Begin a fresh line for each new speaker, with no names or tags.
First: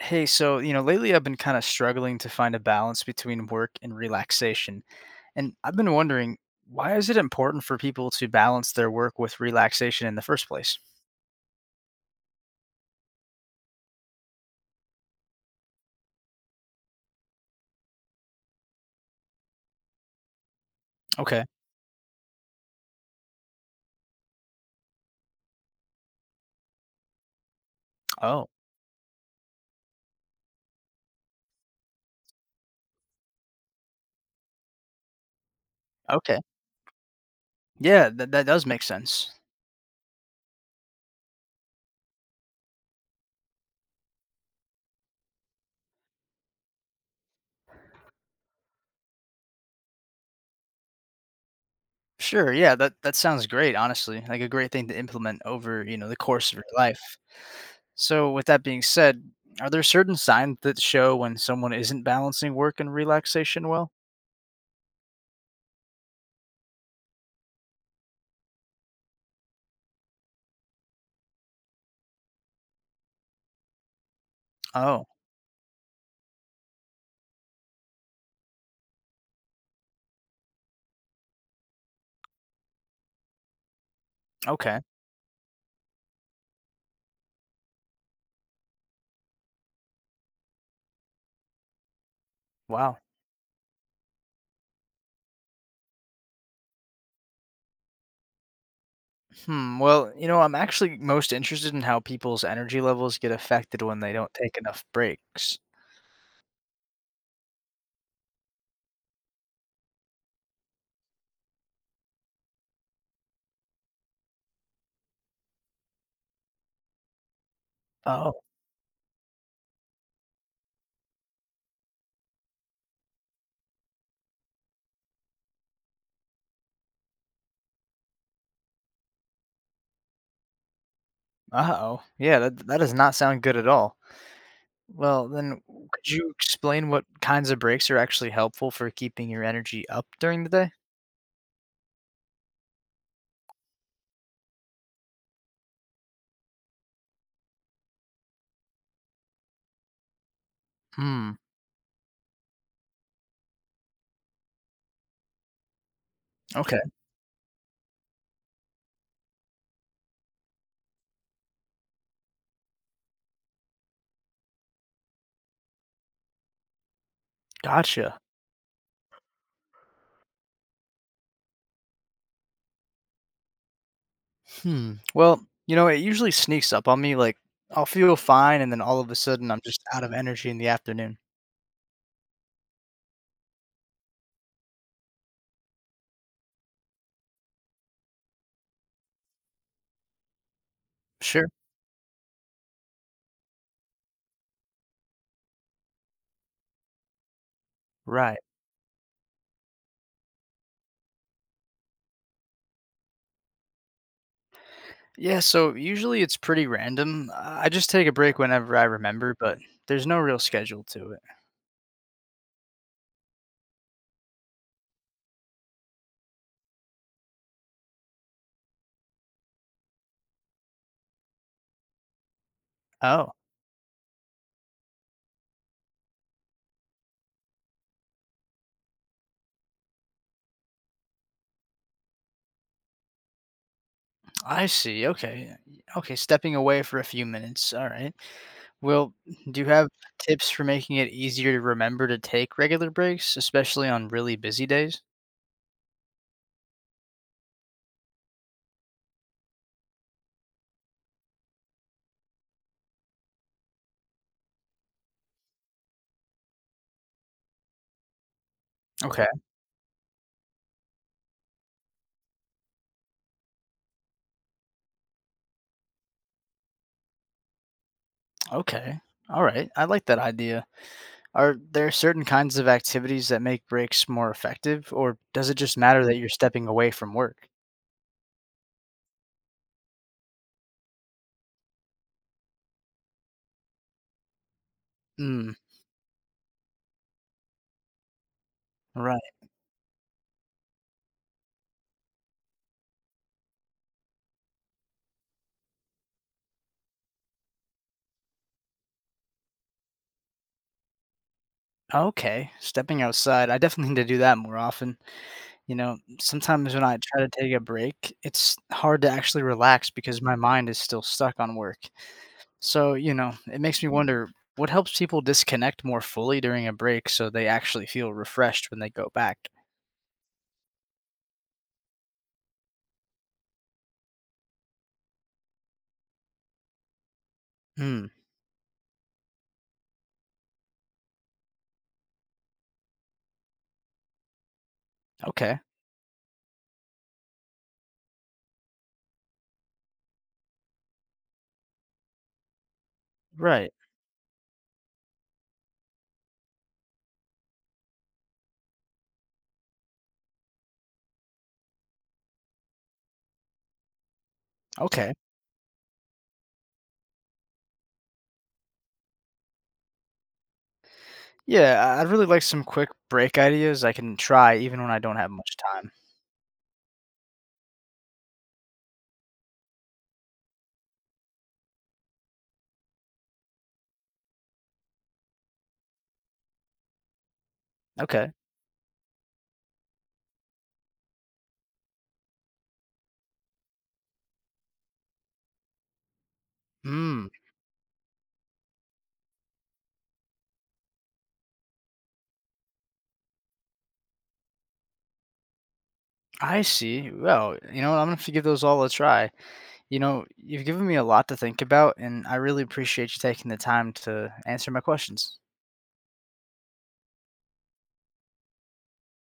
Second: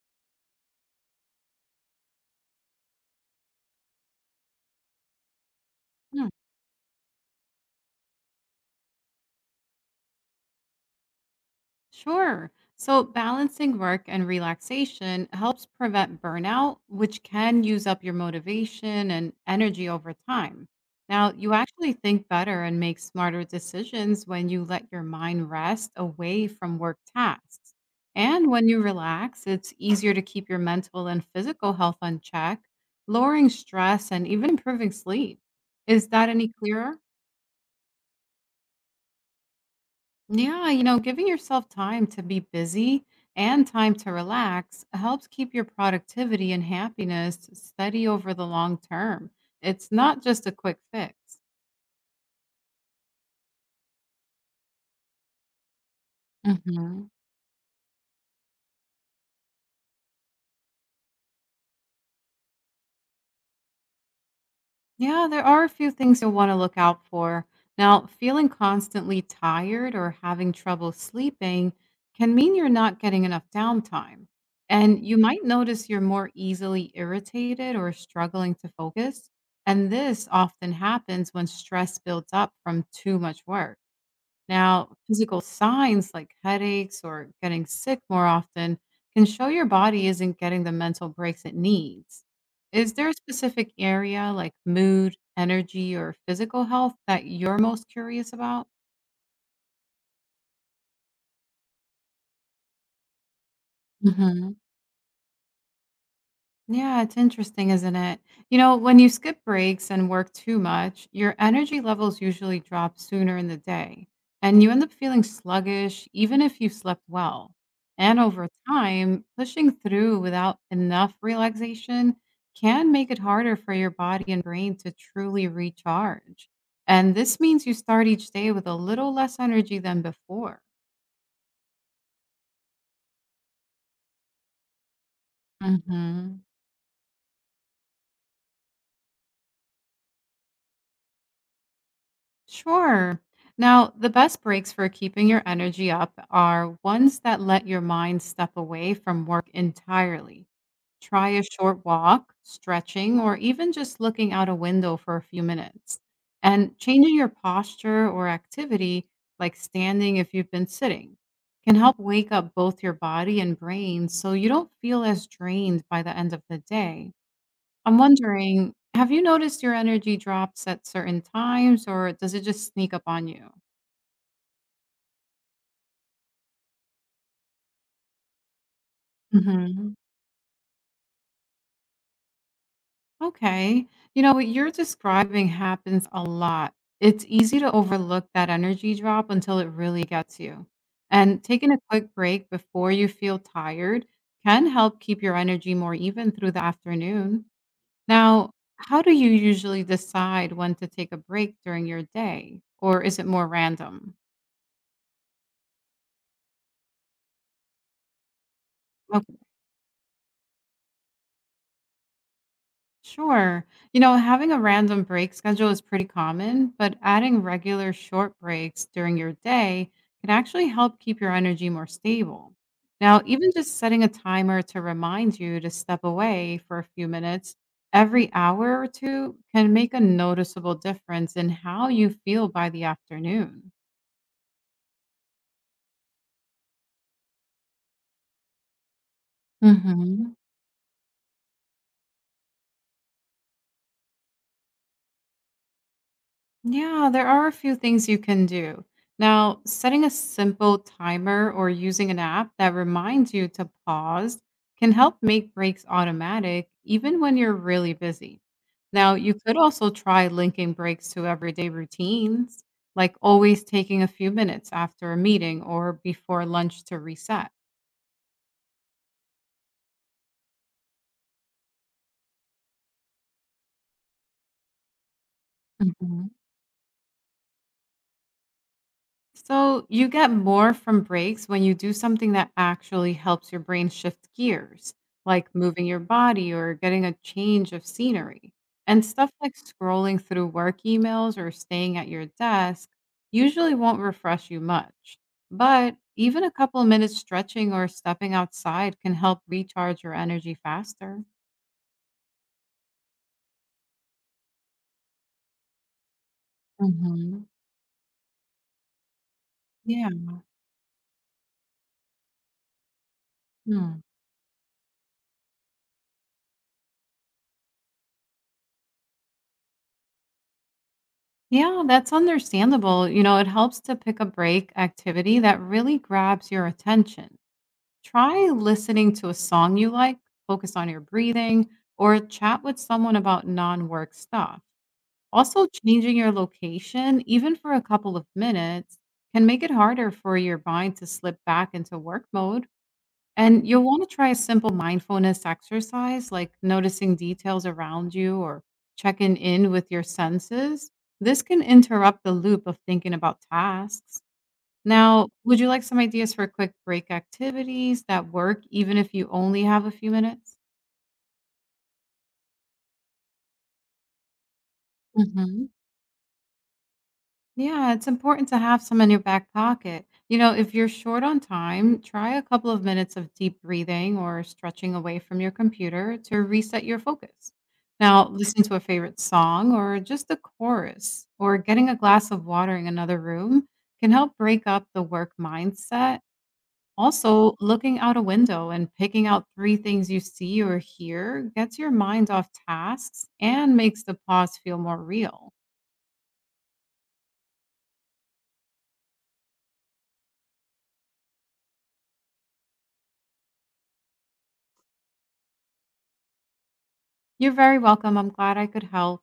Hey, so, you know, lately I've been kind of struggling to find a balance between work and relaxation. And I've been
Hmm.
wondering, why is it important for people to balance their work with relaxation in the first place?
Sure. So, balancing work and relaxation helps prevent burnout, which can use up your motivation and energy over time. Now,
Okay.
you actually think better and make smarter decisions when you let your mind rest away from work tasks.
Oh,
And when you relax, it's easier to keep your mental and physical health on check, lowering stress and even improving sleep. Is that
okay.
any clearer?
Yeah, that does make sense.
Yeah, giving yourself time to be busy and time to relax helps keep your productivity and happiness steady over the long term. It's not just a quick fix.
Sure. Yeah, that sounds great, honestly. Like a great thing to implement over, you know, the course of your life. So, with that being said, are there certain signs that show when someone isn't balancing work and relaxation well?
Yeah, there are a few things you'll want to look out for. Now, feeling constantly tired or having trouble sleeping can mean you're not getting enough downtime. And
Oh,
you might notice you're more easily irritated or struggling to focus. And this often happens when stress builds up from too much work.
okay.
Now, physical signs like headaches or getting sick more often can show your body isn't getting the mental breaks it needs. Is
Wow.
there a specific area like mood, energy, or physical health that you're most curious about?
Hmm. Well, you know, I'm actually most interested in how people's energy levels get affected when they don't
Mhm.
take enough breaks.
Yeah, it's interesting, isn't it? When you skip breaks and work too much, your energy levels usually drop sooner in the day, and you end up feeling sluggish even if you've slept well. And
Oh.
over time, pushing through without enough relaxation can make it harder for your body and brain to truly recharge. And this means you start each day with a little less energy than before.
Uh-oh. Yeah, that does not sound good at all. Well, then could you
Mhm.
explain what kinds of breaks are actually helpful for keeping your energy up during the day?
Sure. Now, the best breaks for keeping your energy up are ones that let your mind step away from work entirely. Try
Hmm.
a short walk, stretching, or even just looking out a window for a few minutes. And
Okay.
changing your posture or activity, like standing if you've been sitting, can help wake up both your body and brain so you don't feel as drained by the end of the day. I'm
Gotcha.
wondering, have you noticed your energy drops at certain times or does it just sneak up on you?
Hmm. Well, you know, it usually sneaks up on me, like I'll feel fine and then all of a sudden I'm just
Mhm.
out of energy in the afternoon.
Okay. You know what you're describing happens a lot. It's easy to overlook that energy drop until it really gets you. And
Sure.
taking a quick break before you feel tired can help keep your energy more even through the afternoon.
Right.
Now, how do you usually decide when to take a break during your day? Or is it more random?
Yeah, so usually it's pretty random. I just take a break whenever I remember, but there's no real schedule to it.
Sure. Having a random break schedule is pretty common, but adding regular short breaks during your day can actually help keep your energy more stable. Now,
Oh,
even just setting a timer to remind you to step away for a few minutes every hour or two can make a noticeable difference in how you feel by the afternoon.
I see. Okay. Okay, stepping away for a few minutes. All right. Well, do you have
hmm
tips for making it easier to remember to take regular breaks, especially on really busy days?
Yeah, there are a few things you can do. Now, setting a simple timer or using an app that reminds you to pause can help make breaks automatic even when you're really busy. Now,
Okay.
you could also try linking breaks to everyday routines, like always taking a few minutes after a meeting or before lunch to reset.
Okay. All right. I like that idea. Are there certain kinds of activities that make breaks more effective, or does it just matter that you're stepping away from work?
So you get more from breaks when you do something that actually helps your brain shift gears,
Hmm.
like moving your body or getting a change of scenery. And stuff
Right.
like scrolling through work emails or staying at your desk usually won't refresh you much. But even a couple of minutes stretching or stepping outside can help recharge your energy faster.
Okay, stepping outside, I definitely need to do that more often. You know, sometimes when I try to
hmm
take a break, it's hard to actually relax
Yeah.
because my mind is still stuck on work. So, you know, it makes me
Hmm.
wonder what helps people disconnect more fully during a break so they actually feel refreshed when they go back.
Yeah, that's understandable. It helps to pick a break activity that really grabs your attention.
Hmm,
Try listening to a song you like, focus on your breathing, or chat with someone about non work stuff.
okay.
Also, changing your location, even for a couple of minutes, can make it harder for your mind to slip back into work mode. And
Right.
you'll want to try a simple mindfulness exercise like noticing details around you or checking in with your senses. This can interrupt the loop of thinking about tasks.
Okay.
Now, would you like some ideas for quick break activities that work even if you only have a few minutes?
Yeah, I'd really like some quick break ideas I can try even when I don't have much
Mhm.
time.
Yeah, it's important to have some in your back pocket. If you're short on time, try a couple of minutes of deep breathing or stretching away from your computer to reset your focus. Now,
Okay.
listen to a favorite song or just a chorus, or getting a glass of water in another room can help break up the work mindset.
Hmm,
Also, looking out a window and picking out three things you see or hear gets your mind off tasks and makes the pause feel more real.
I see. Well, you know what, I'm gonna have to give those all a try. You know, you've given me a lot to think about, and I really appreciate you taking the time to answer my questions.
You're very welcome. I'm glad I could help.